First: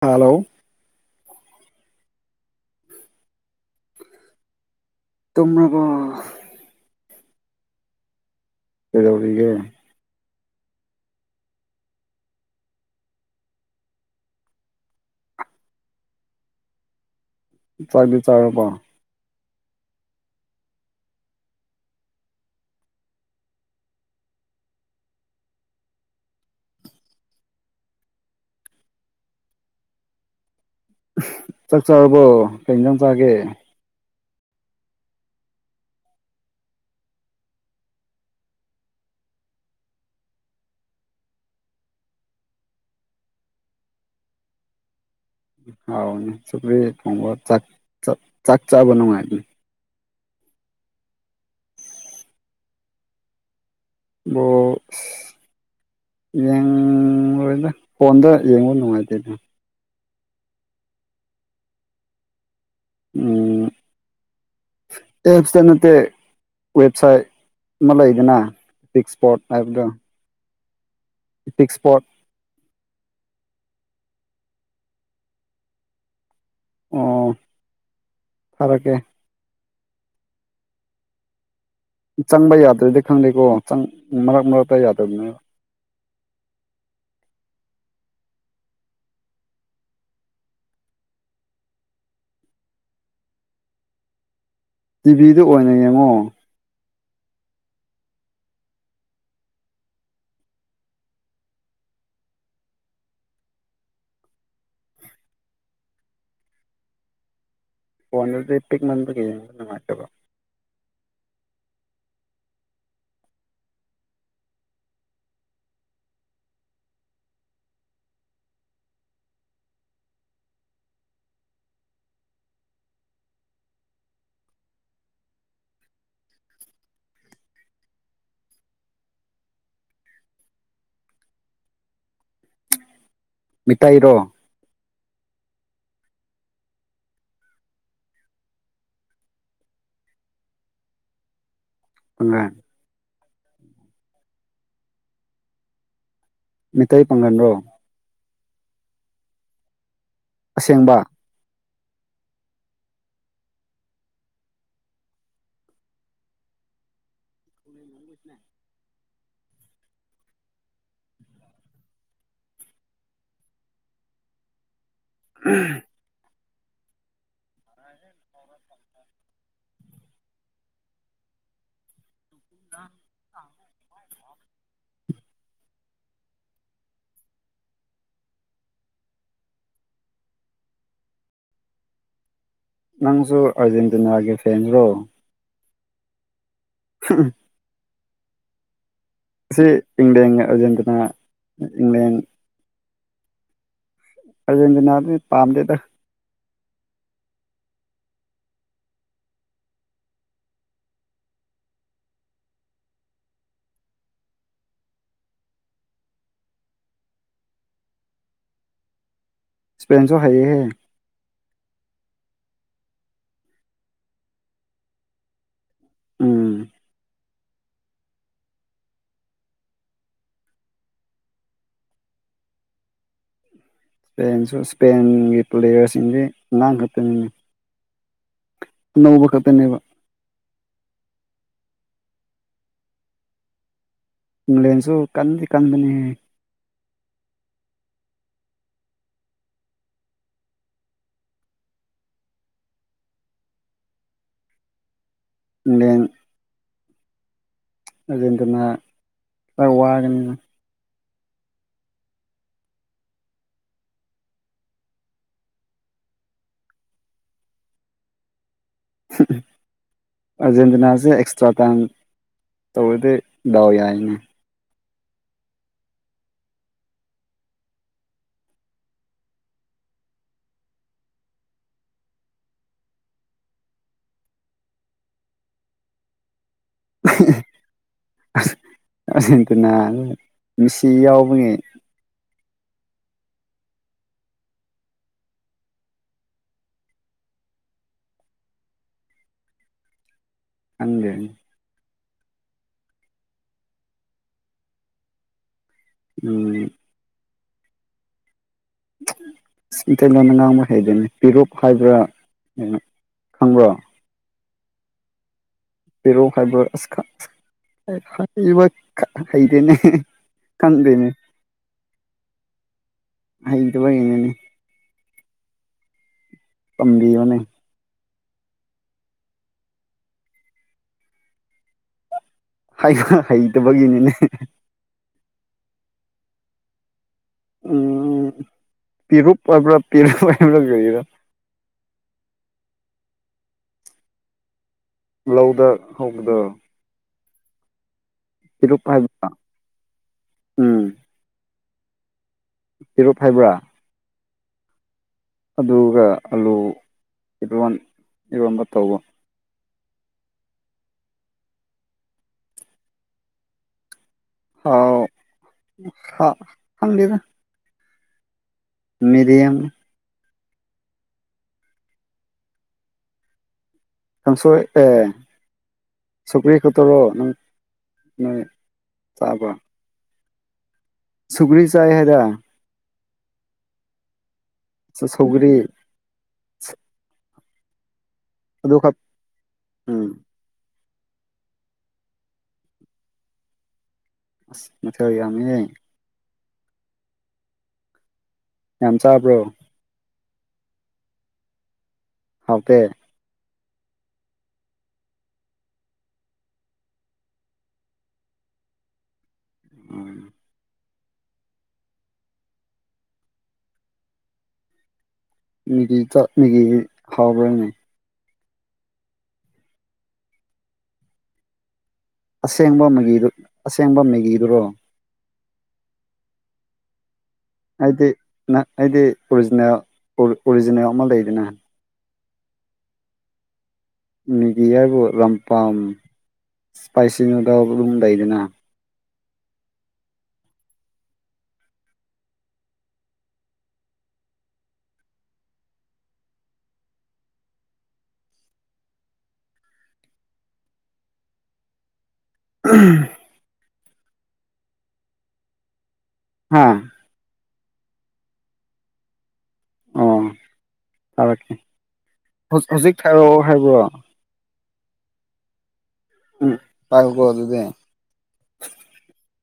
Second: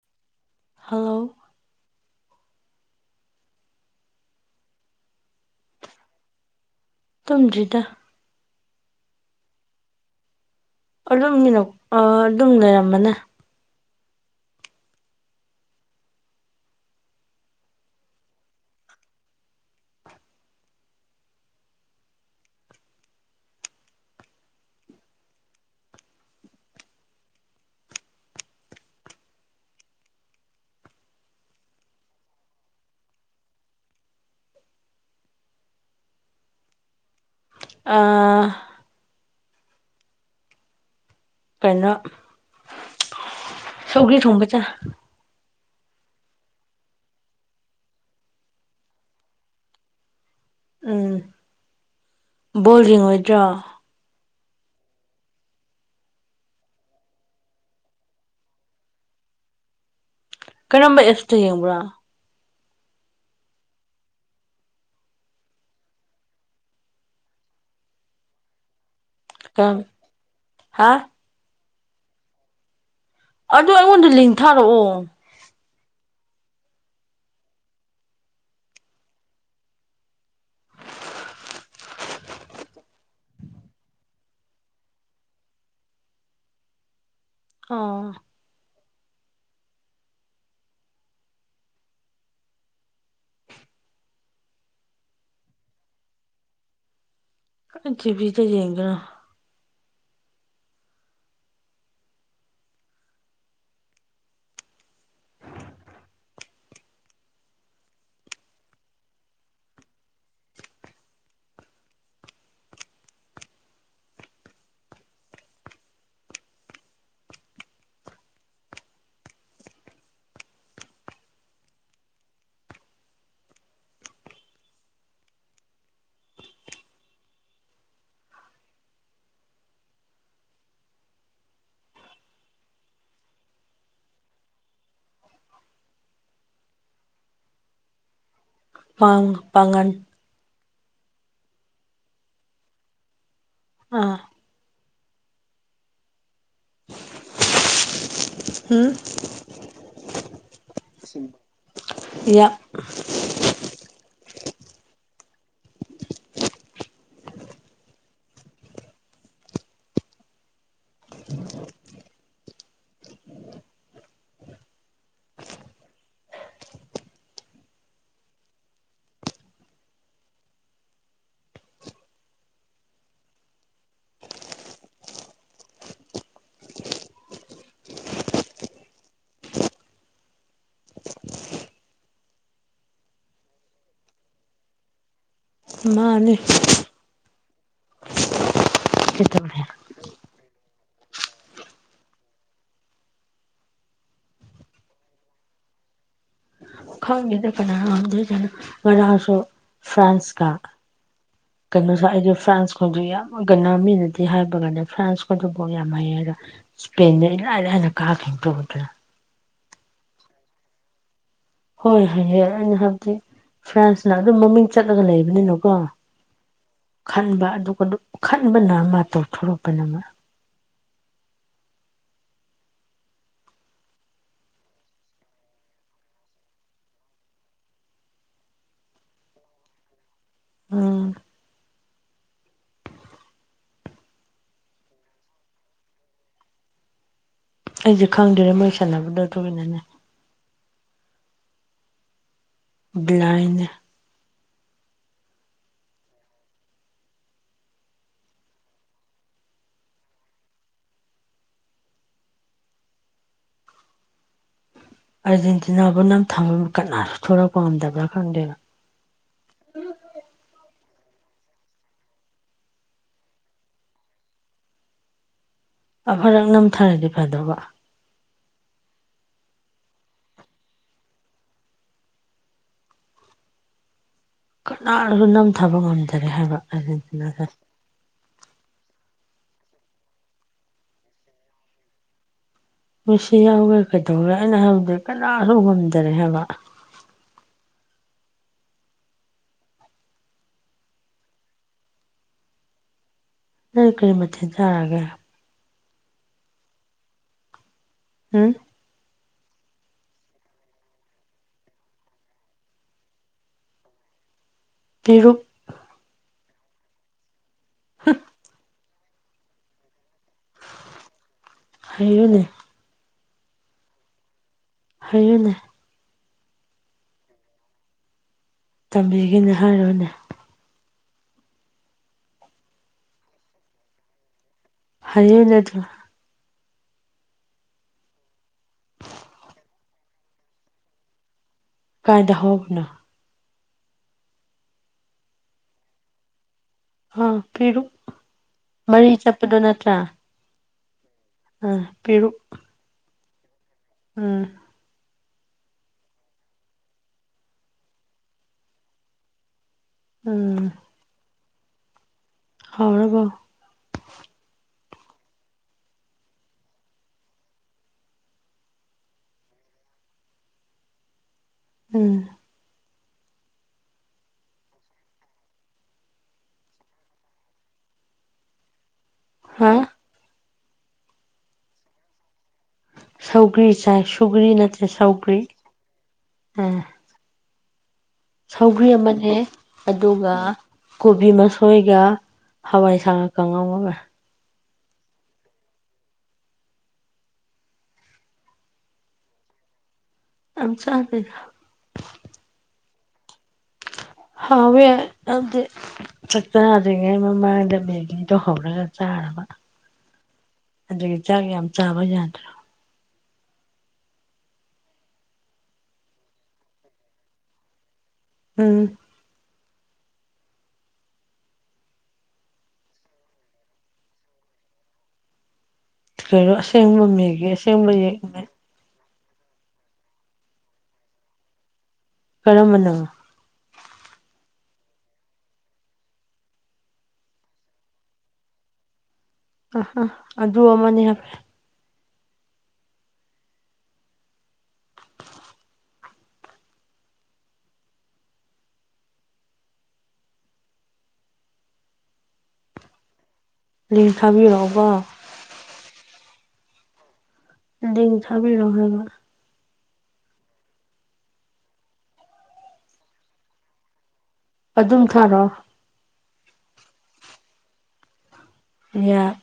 hello hello ꯇꯨꯝꯔꯥꯕꯣ ꯇꯨꯝꯗ꯭ꯔꯤꯗ ꯀꯩꯗꯧꯔꯤꯒꯦ ꯑꯗꯨꯝꯒꯤꯅ ꯑꯥ ꯑꯗꯨꯝ ꯂꯩꯔꯝꯕꯅꯦ ꯆꯥꯛꯗꯤ ꯆꯥꯔꯕꯣ ꯆꯥꯛ ꯆꯥꯔꯕꯣ ꯀꯩ ꯍꯤꯟꯖꯥꯡ ꯆꯥꯒꯦ ꯑꯥ ꯀꯩꯅꯣ ꯁꯧꯒ꯭ꯔꯤ ꯊꯣꯡꯕ ꯆꯥꯏ ꯍꯥꯎꯅꯦ ꯁꯧꯒꯔ꯭ꯤ ꯊꯣꯡꯕ ꯆꯥꯛ ꯆꯥ ꯆꯥꯕ ꯅꯨꯡꯉꯥꯏꯕꯅꯤ ꯎꯝ ꯕꯣꯜ ꯌꯦꯡꯉꯣꯏꯗꯔꯣ ꯕꯣꯜ [unintelligible] ꯌꯦꯡꯂꯣꯏꯗ ꯐꯣꯟꯗ ꯌꯦꯡꯕ ꯅꯨꯡꯉꯥꯏꯇꯦ ꯀꯔꯝꯕ ꯑꯦꯁꯇ ꯌꯦꯡꯕ꯭ꯔꯥ ꯎꯝ ꯑꯦꯞꯁꯇ ꯅꯠꯇꯦ ꯋꯦꯕꯁꯥꯏꯠ ꯑꯃ ꯂꯩꯗꯅ ꯄꯤꯛ ꯁ꯭ꯄꯣꯠ ꯀꯔꯝ ꯍꯥ ꯄꯤꯛꯁ ꯁꯏꯄ꯭ꯔꯣꯠ ꯑꯗꯨ ꯑꯩꯉꯣꯟꯗ ꯂꯤꯡ ꯊꯥꯔꯛꯑꯣ ꯑꯣ ꯊꯥꯔꯛꯀꯦ ꯆꯪꯕ ꯌꯥꯗ꯭ꯔꯗꯤ ꯈꯪꯗꯦꯀꯣ ꯆꯪ ꯃꯔꯛ ꯃꯔꯛꯇ ꯌꯥꯗꯕꯅꯦꯕ ꯑꯣ ꯇꯤꯚꯤꯗ ꯑꯣꯏꯅ ꯌꯦꯡꯉꯣ ꯀꯥꯏ ꯇꯤꯕꯤꯗ ꯌꯦꯡꯒꯦꯔꯥ ꯐꯣꯟꯗꯗꯤ ꯄꯤꯛꯃꯟꯕꯒꯤ ꯌꯦꯡꯕ ꯅꯨꯡꯉꯥꯏꯇꯕ ꯃꯤꯇꯩꯔꯣ ꯥꯄꯥꯡ ꯄꯥꯡꯉꯟ [unintelligible] ꯑꯥ ꯃꯤꯇꯩ ꯄꯥꯡꯉꯟꯔꯣ ꯍꯨꯝ ꯑꯁꯦꯡꯕ ꯌꯥ [inaudible] [unintelligible] [unintelligible] ꯅꯪꯖꯨ ꯑꯥꯔꯖꯦꯟꯇꯤꯅꯥꯒꯤ ꯐꯦꯟꯔꯣ ꯃꯥꯅꯦ ꯀꯩꯗꯧꯔꯦ ꯁꯤ ꯏꯪꯂꯦꯟꯒ ꯑꯥꯔꯖꯦꯟꯇꯤꯅꯥ ꯏꯪꯂꯦꯟ ꯑꯥꯔꯖꯦꯟꯇꯤꯅꯥꯗꯤ ꯄꯥꯝꯗꯦꯗ ꯈꯪꯗꯦꯗ ꯀꯅꯥꯅ ꯉꯝꯗꯣꯏꯖꯥꯠꯅꯣ ꯉꯔꯥꯡꯁꯨ ꯐ꯭ꯔꯥꯟꯁꯀ [inaudible] ꯀꯩꯅꯣꯁꯦ ꯑꯩꯁꯦ ꯐ꯭ꯔꯥꯟꯁ ꯈꯣꯏꯗꯣ ꯌꯥꯝ ꯀꯩꯅꯣ ꯃꯤꯅꯗꯤ ꯍꯥꯏꯕ ꯀꯥꯟꯗ ꯐ꯭ꯔꯥꯟꯈꯣꯏꯗꯣ ꯕꯣꯜ ꯌꯥꯝ ꯍꯩꯌꯦ ꯍꯥꯏꯕ ꯁꯄꯦꯟꯅ ꯏꯔꯥꯏ ꯂꯥꯏꯅ ꯀꯥꯈꯤꯕꯗꯨ ꯎꯗ꯭ꯔꯥ ꯏꯁꯄꯦꯟꯁꯨ ꯍꯩꯌꯦꯍꯦ ꯍꯣꯏ ꯍꯩꯌꯦ ꯑꯩꯅ ꯍꯥꯏꯕꯗꯤ ꯐ꯭ꯔꯥꯟꯁꯅ ꯑꯗꯨꯝ ꯃꯃꯤꯡ ꯆꯠꯂꯒ ꯂꯩꯕꯅꯤꯅ ꯀꯣ ꯎꯝ ꯈꯟꯕ ꯑꯗꯨꯒ ꯑꯗꯨ ꯈꯟꯕꯅ ꯑꯃꯥ ꯇꯧꯊꯣꯔꯛꯄꯅ ꯑꯃ ꯁꯄꯦꯟꯁꯨ ꯁꯄꯦꯟꯒꯤ ꯄ꯭ꯂꯦꯌꯔꯁꯤꯡꯗꯤ ꯑꯉꯥꯡꯈꯛꯇꯅꯤꯅꯦ ꯑꯅꯧꯕ ꯈꯛꯇꯅꯦꯕ ꯎꯝ ꯏꯪꯂꯦꯟꯁꯨ ꯀꯟꯗꯤ ꯀꯟꯕꯅꯤꯍꯦ ꯑꯩꯗꯤ ꯈꯪꯗ꯭ꯔꯦ ꯃꯣꯏ ꯁꯥꯟꯅꯕꯗꯣ ꯑꯗꯨꯒꯤꯅꯤꯅꯦ ꯕ꯭ꯂꯥꯏꯟꯅꯦ ꯏꯪꯂꯦꯟ ꯑꯥꯔꯖꯦꯟꯇꯤꯅ ꯈꯔ ꯋꯥꯒꯅꯤ ꯃꯣꯏ ꯑꯥꯔꯖꯦꯟꯇꯤꯅꯥꯕꯨ ꯅꯝꯊꯕ ꯀꯅꯥꯁꯨ ꯂꯣꯛꯂꯛꯄ ꯉꯝꯗꯕ꯭ꯔꯥ ꯈꯪꯗꯦꯕ [unintelligible] ꯑꯥꯔꯖꯦꯟꯇꯤꯅꯥꯁꯦ ꯑꯦꯛꯁꯇ꯭ꯔꯥ ꯇꯥꯏꯝ ꯇꯧꯔꯗꯤ ꯗꯥꯎ ꯌꯥꯏꯅꯦ ꯑꯃꯔꯛ ꯅꯝꯊꯔꯗꯤ ꯐꯗꯧꯕ ꯀꯅꯥꯅꯁꯨ ꯅꯝꯊꯕ ꯉꯝꯗꯔꯦ ꯍꯥꯏꯕ ꯑꯥꯔꯖꯦꯟꯇꯤꯅꯥꯁꯦ ꯑꯁ ꯑꯥꯔꯖꯦꯟꯇꯤꯅꯅ ꯃꯤꯁꯤ ꯌꯥꯎꯕꯒꯤ ꯃꯦꯁꯤ ꯌꯥꯎꯔꯒ ꯀꯩꯗꯧꯔꯦ ꯑꯩꯅ ꯍꯥꯏꯕꯗꯤ ꯀꯅꯥꯁꯨ ꯉꯝꯗꯔꯦ ꯍꯥꯏꯕ ꯈꯪꯗꯦ ꯅꯣꯏ ꯀꯔꯤ ꯃꯊꯦꯟ ꯆꯥꯔꯒꯦ ꯎꯝ ꯍꯨꯝ ꯃꯤꯇꯩꯂꯣꯟꯗ ꯉꯥꯡꯕ ꯍꯩꯗꯦꯅꯦ ꯄꯤꯔꯨꯛ ꯍꯥꯏꯕ꯭ꯔꯥ ꯀꯩꯅꯣ ꯈꯪꯕ꯭ꯔꯣ ꯄꯤꯔꯨꯛ ꯄꯦꯔꯨꯛ ꯍꯥꯏꯕ꯭ꯔꯥ ꯑꯁ ꯈꯪ [unintelligible] ꯈꯠ ꯍꯩꯗꯦꯅꯦ ꯈꯪꯗꯦꯅꯦ ꯍꯩꯌꯣꯅꯦ ꯍꯩꯗꯕꯒꯩꯅꯦꯅꯦ ꯍꯩꯌꯨꯅꯦ ꯇꯝꯕꯤꯌꯣꯅꯦ ꯇꯝꯕꯤꯒꯦꯅꯦ ꯍꯥꯏꯔꯣꯅꯦ ꯍꯥꯏꯕ ꯍꯩꯇꯕꯒꯤꯅꯤꯅꯦ ꯍꯥꯏꯌꯣꯅꯦ ꯑꯗꯨ ꯎꯝ ꯄꯤꯔꯨꯛ ꯍꯥꯏꯕ꯭ꯔꯥ ꯄꯦꯔꯨꯛ ꯍꯥꯏꯕ꯭ꯔꯥ ꯀꯔꯤꯔꯥ ꯀꯥꯏꯗ ꯍꯧꯕꯅꯣ ꯂꯧꯗ ꯍꯧꯕꯗꯣ ꯍꯥ ꯄꯤꯔꯨꯛ ꯄꯤꯔꯨꯞ ꯍꯥꯏꯕ [unintelligible] ꯎꯝ ꯑ ꯄꯤꯔꯨꯛ ꯄꯤꯔꯨꯞ ꯍꯥꯏꯕ꯭ꯔꯥ ꯎꯝ ꯑꯗꯨꯒ ꯑꯂꯨ ꯏꯔꯣꯟ ꯏꯔꯣꯟꯕ ꯇꯧꯕ ꯎꯝ ꯍꯥꯎꯔꯕꯣ ꯍꯥꯎ ꯍꯥ ꯈꯪꯗꯦꯗ ꯃꯦꯗꯤꯌꯝ ꯎꯝ ꯀꯥꯡꯁꯣꯏ ꯑꯦ ꯁꯧꯒ꯭ꯔꯤ ꯈꯛꯇꯔꯣ ꯅꯪ ꯅꯣꯏ ꯆꯥꯕ ꯍꯥ ꯁꯨꯒ꯭ꯔꯤ ꯆꯥꯏ ꯍꯥꯏꯗ ꯁꯧꯒ꯭ꯔꯤ ꯆꯥꯏ ꯁꯨꯒ꯭ꯔꯤ ꯅꯠꯇꯦ ꯁꯧꯒ꯭ꯔꯤ ꯑ ꯑꯗꯨ ꯁꯧꯒ꯭ꯔꯤ ꯈꯛ ꯑꯃꯅꯦ ꯎꯝ ꯑꯗꯨꯒ ꯀꯣꯕꯤ ꯃꯁꯣꯏꯒ ꯍꯋꯥꯏꯁꯥꯒ ꯀꯥꯡꯉꯧꯃꯒ ꯑꯁ ꯃꯊꯦꯜ ꯌꯥꯃꯤꯍꯦ ꯌꯥꯝ ꯆꯥꯕ꯭ꯔꯣ ꯑꯝ ꯆꯥꯗꯦꯗ ꯍꯥꯎꯇꯦ ꯍꯥꯎꯋꯦ ꯑꯗꯤ ꯆꯥꯛ ꯆꯥꯗ꯭ꯔꯤꯉꯩ ꯃꯃꯥꯡꯗ ꯃꯦꯒꯤꯗꯣ ꯍꯧꯔꯒ ꯆꯥꯔꯕ ꯎꯝ ꯑꯗꯨꯒꯤ ꯆꯥꯛ ꯌꯥꯝ ꯆꯥꯕ ꯌꯥꯗ꯭ꯔꯣ ꯃꯤꯒꯤ ꯆꯥꯛ ꯃꯤꯒꯤ ꯍꯥꯎꯕ꯭ꯔꯅꯦ ꯎꯝ ꯑꯁꯦꯡꯕ ꯃꯦꯒꯤꯗꯨ ꯑꯁꯦꯡꯕ ꯃꯦꯒꯤꯗꯨꯔꯣ ꯀꯩꯅꯣ ꯑꯁꯦꯡꯕ ꯃꯦꯒꯤꯁꯦ ꯑꯩꯗꯤ ꯅ ꯑꯩꯗꯤ ꯑꯣꯔꯤꯖꯤꯅꯦꯜ ꯑꯣ ꯑꯣꯔꯤꯖꯤꯅꯦꯜ ꯑꯃ ꯂꯩꯗꯅ ꯀꯔꯝꯕꯅꯣ ꯃꯦꯒꯤ ꯍꯥꯏꯕꯨ ꯔꯝꯄꯥꯝ ꯏꯁꯄꯥꯏꯁꯤ ꯅꯨꯗꯜ ꯑꯗꯨꯝ ꯂꯩꯗꯅ ꯑꯥ ꯍꯥ ꯑꯗꯨ ꯑꯃꯅꯦ [unintelligible] ꯂꯤꯡ ꯊꯥꯕꯤꯔꯛꯎꯀꯣ ꯍꯥꯥ ꯗꯤꯡ ꯊꯥꯕꯤꯔꯛꯑꯣ ꯍꯥꯏꯕ ꯑꯣ ꯊꯥꯔꯛꯀꯦ ꯍꯧ ꯍꯧꯖꯤꯛ ꯊꯥꯔꯛꯑꯣ ꯍꯥꯏꯕ꯭ꯔꯣ ꯑꯗꯨꯝ ꯊꯥꯔꯛꯑꯣ ꯎꯝ ꯄꯥꯏꯌꯣꯀꯣ ꯑꯗꯨꯗꯤ ꯌꯥ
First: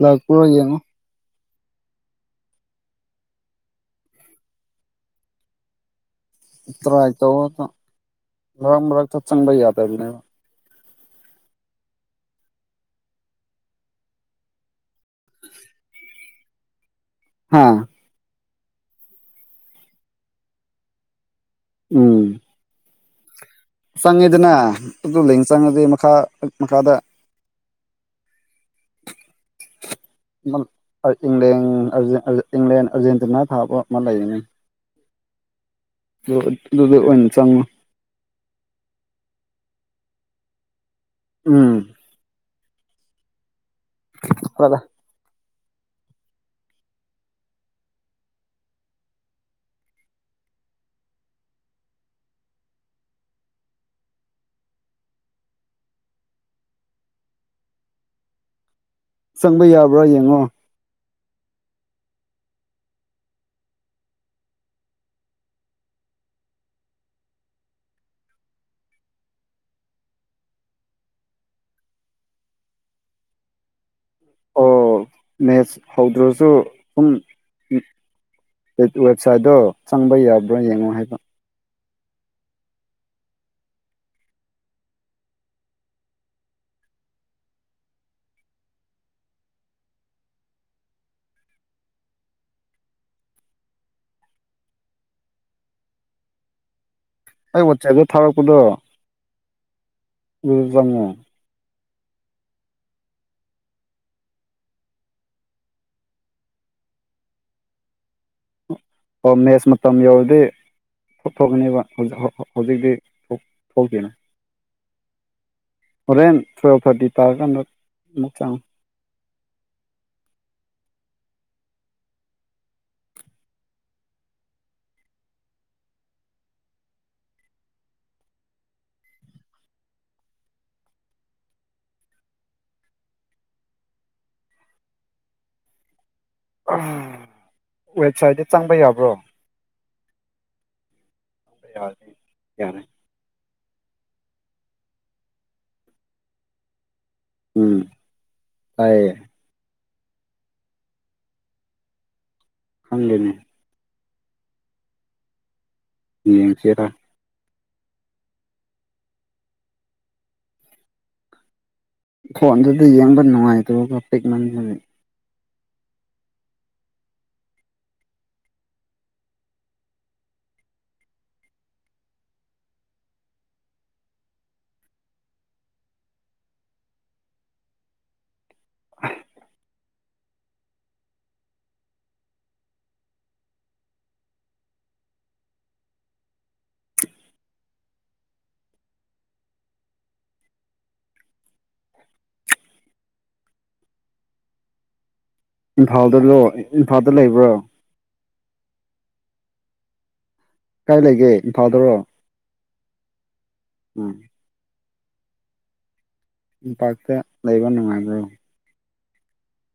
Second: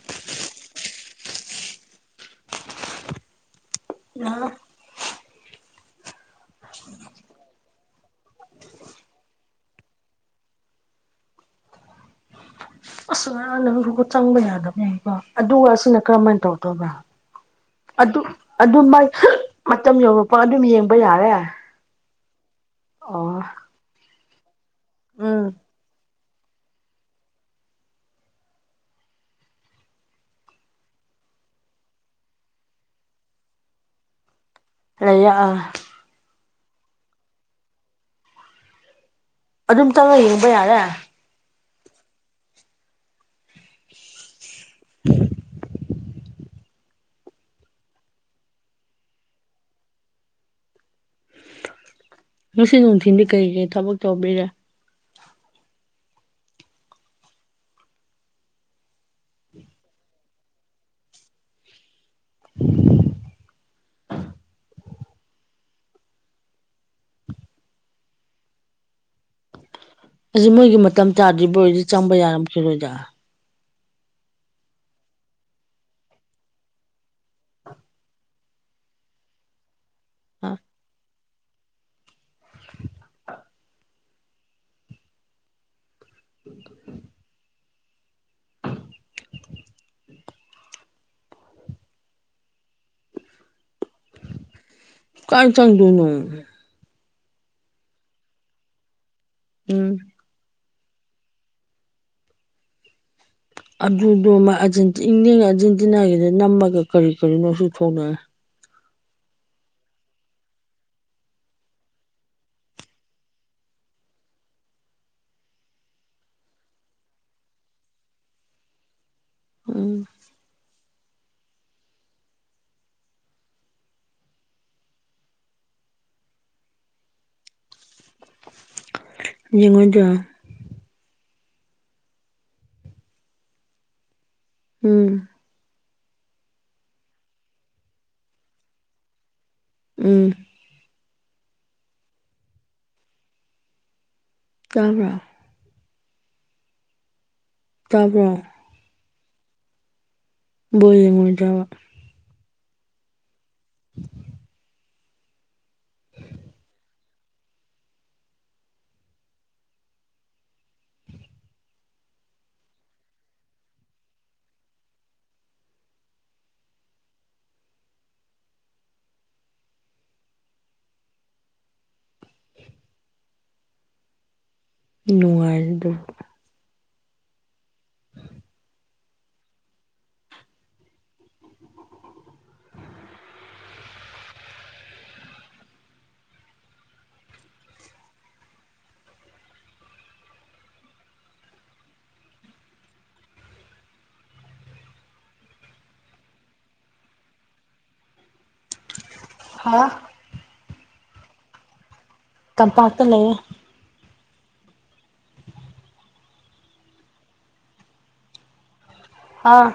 ꯂꯥꯛꯄꯔꯥ ꯌꯦꯡꯉꯣ ꯂꯥꯛꯂꯦ ꯇꯔꯥꯏ ꯇꯧꯑꯣ ꯑꯗꯣ ꯃꯔꯛ ꯃꯔꯛꯇ ꯆꯪꯕ ꯌꯥꯗꯕꯅꯦꯕ ꯑꯁ ꯉꯔꯥꯡ ꯅꯪꯕꯨꯀꯣ ꯆꯪꯕ ꯌꯥꯗꯕꯅꯦꯀꯣ ꯑꯗꯨꯒ ꯑꯁꯤꯅ ꯀꯔꯝꯃꯥꯏꯟ ꯇꯧꯗꯣꯏꯕ ꯍꯥꯥ ꯑꯗꯨ ꯑꯗꯨ ꯃꯥꯏ ꯃꯇꯝ ꯌꯧꯔꯛꯄ ꯑꯗꯨꯝ ꯌꯦꯡꯕ ꯌꯥꯔꯦ ꯎꯝ ꯑꯣ ꯆꯪꯉꯦꯗꯅ ꯑꯗꯨ ꯂꯤꯡ ꯎꯝ ꯆꯪꯉꯗꯤ ꯃꯈꯥ ꯃꯈꯥꯗ [unintelligible] ꯏꯪꯂꯟ ꯑꯔ ꯏꯪꯂꯦꯟ ꯑꯔꯖꯦ ꯑꯔꯖꯦ ꯏꯪꯂꯦꯟ ꯑꯔꯖꯦꯟꯇꯤꯅꯥ ꯊꯥꯕ ꯑꯃ ꯂꯩꯒꯅꯤ ꯂꯩꯌꯦ ꯑꯥ ꯑꯗꯨ ꯑꯗꯨꯗ ꯑꯣꯏꯅ ꯆꯪꯉꯣ ꯑꯗꯨꯝ ꯆꯥꯡꯉ ꯌꯦꯡꯕ ꯌꯥꯔꯦ ꯎꯝ [inaudible] [unintelligible] ꯀ꯭ꯋꯦꯂꯥ [inaudible] ꯉꯁꯤ ꯅꯨꯡꯊꯤꯟꯗꯤ ꯀꯩ ꯒꯩ ꯊꯕꯛ ꯇꯧꯕꯤꯔꯦ ꯆꯪꯕ ꯌꯥꯕ꯭ꯔꯥ ꯌꯦꯡꯉꯣ [inaudible] ꯑꯁꯤ ꯃꯣꯏꯒꯤ ꯃꯇꯝ ꯆꯥꯗ꯭ꯔꯤꯕ ꯑꯣꯏꯗꯤ ꯆꯪꯕ ꯌꯥꯔꯝꯈꯤꯔꯣꯏꯗ ꯑꯣ ꯃꯦꯠꯁ ꯍꯧꯗ꯭ꯔꯁꯨ ꯄꯨꯡ ꯋꯦꯕ ꯋꯦꯕꯁꯥꯏꯠꯗꯣ ꯆꯪꯕ ꯌꯥꯕ꯭ꯔꯥ ꯌꯦꯡꯉꯣ ꯍꯥꯏꯕ [inaudible] ꯀꯥꯏ ꯆꯪꯗꯣꯅꯣ ꯑꯩ ꯋꯥꯆꯦꯞꯇꯥ ꯊꯥꯔꯛꯄꯗꯣ ꯎꯝ ꯑꯗꯨꯗ ꯆꯪꯉꯣ ꯑꯗꯨꯗꯣ ꯃꯥ ꯑꯖꯦꯟꯇꯤ ꯢꯪꯂꯦꯟꯒ ꯑꯔꯖꯦꯟꯇꯤꯅꯥꯒꯤꯗ ꯅꯝꯃꯒ ꯀꯔꯤ ꯀꯔꯤꯅꯣ ꯁꯨ ꯊꯣꯛꯂꯛꯑꯦ ꯑꯣ ꯃꯦꯁ ꯃꯇꯝ ꯌꯧꯔꯗꯤ ꯊꯣꯛ ꯊꯣꯛꯀꯅꯦꯕ ꯍꯧꯖꯤꯛ ꯍꯩ ꯍꯧꯖꯤꯛꯇꯤ ꯊꯣꯛꯇꯦꯅ ꯍꯣꯔꯦꯟ ꯇꯨꯌꯦꯜꯞ ꯊꯔꯇꯤ ꯇꯥꯔꯀꯥꯟꯗ ꯑꯃꯨꯛ ꯆꯪꯉꯣ ꯎꯝ ꯌꯦꯡꯉꯣꯏꯗꯔꯥ ꯎꯝ ꯑꯥ ꯋꯦꯕꯁꯥꯏꯠꯇ ꯆꯪꯕ ꯌꯥꯕ꯭ꯔꯣ ꯎꯝ ꯌꯥꯏ ꯌꯥꯔꯦ ꯇꯥꯕꯔꯥ ꯎꯝ ꯇꯥꯕ꯭ꯔꯣ ꯇꯥꯏꯌꯦ ꯕꯣꯜ ꯌꯦꯡꯉꯣꯏꯗ꯭ꯔꯥꯕ ꯈꯪꯗꯦꯅꯦ [inaudible] ꯌꯦꯡ ꯆꯦꯔꯥ ꯐꯣꯟꯗꯨꯗꯤ ꯌꯦꯡꯕ ꯅꯨꯡꯉꯥꯏꯇꯕꯀꯣ ꯄꯤꯛ ꯃꯟꯕꯒꯤ ꯅꯨꯡꯉꯥꯏꯔꯅꯤ ꯗꯨꯝ [inaudible] ꯏꯝꯐꯥꯜꯗ ꯂꯣ ꯏꯝꯐꯥꯜꯗ ꯂꯩꯕ꯭ꯔꯣ ꯍꯥꯥ ꯀꯥꯏ ꯂꯩꯒꯦ ꯏꯝꯐꯥꯜꯗꯔꯣ ꯇꯝꯄꯥꯛꯇ ꯂꯩꯌꯦ ꯎꯝ ꯇꯝꯄꯥꯛꯇ ꯂꯩꯕ ꯅꯨꯡꯉꯥꯏꯕ꯭ꯔꯣ ꯍꯥ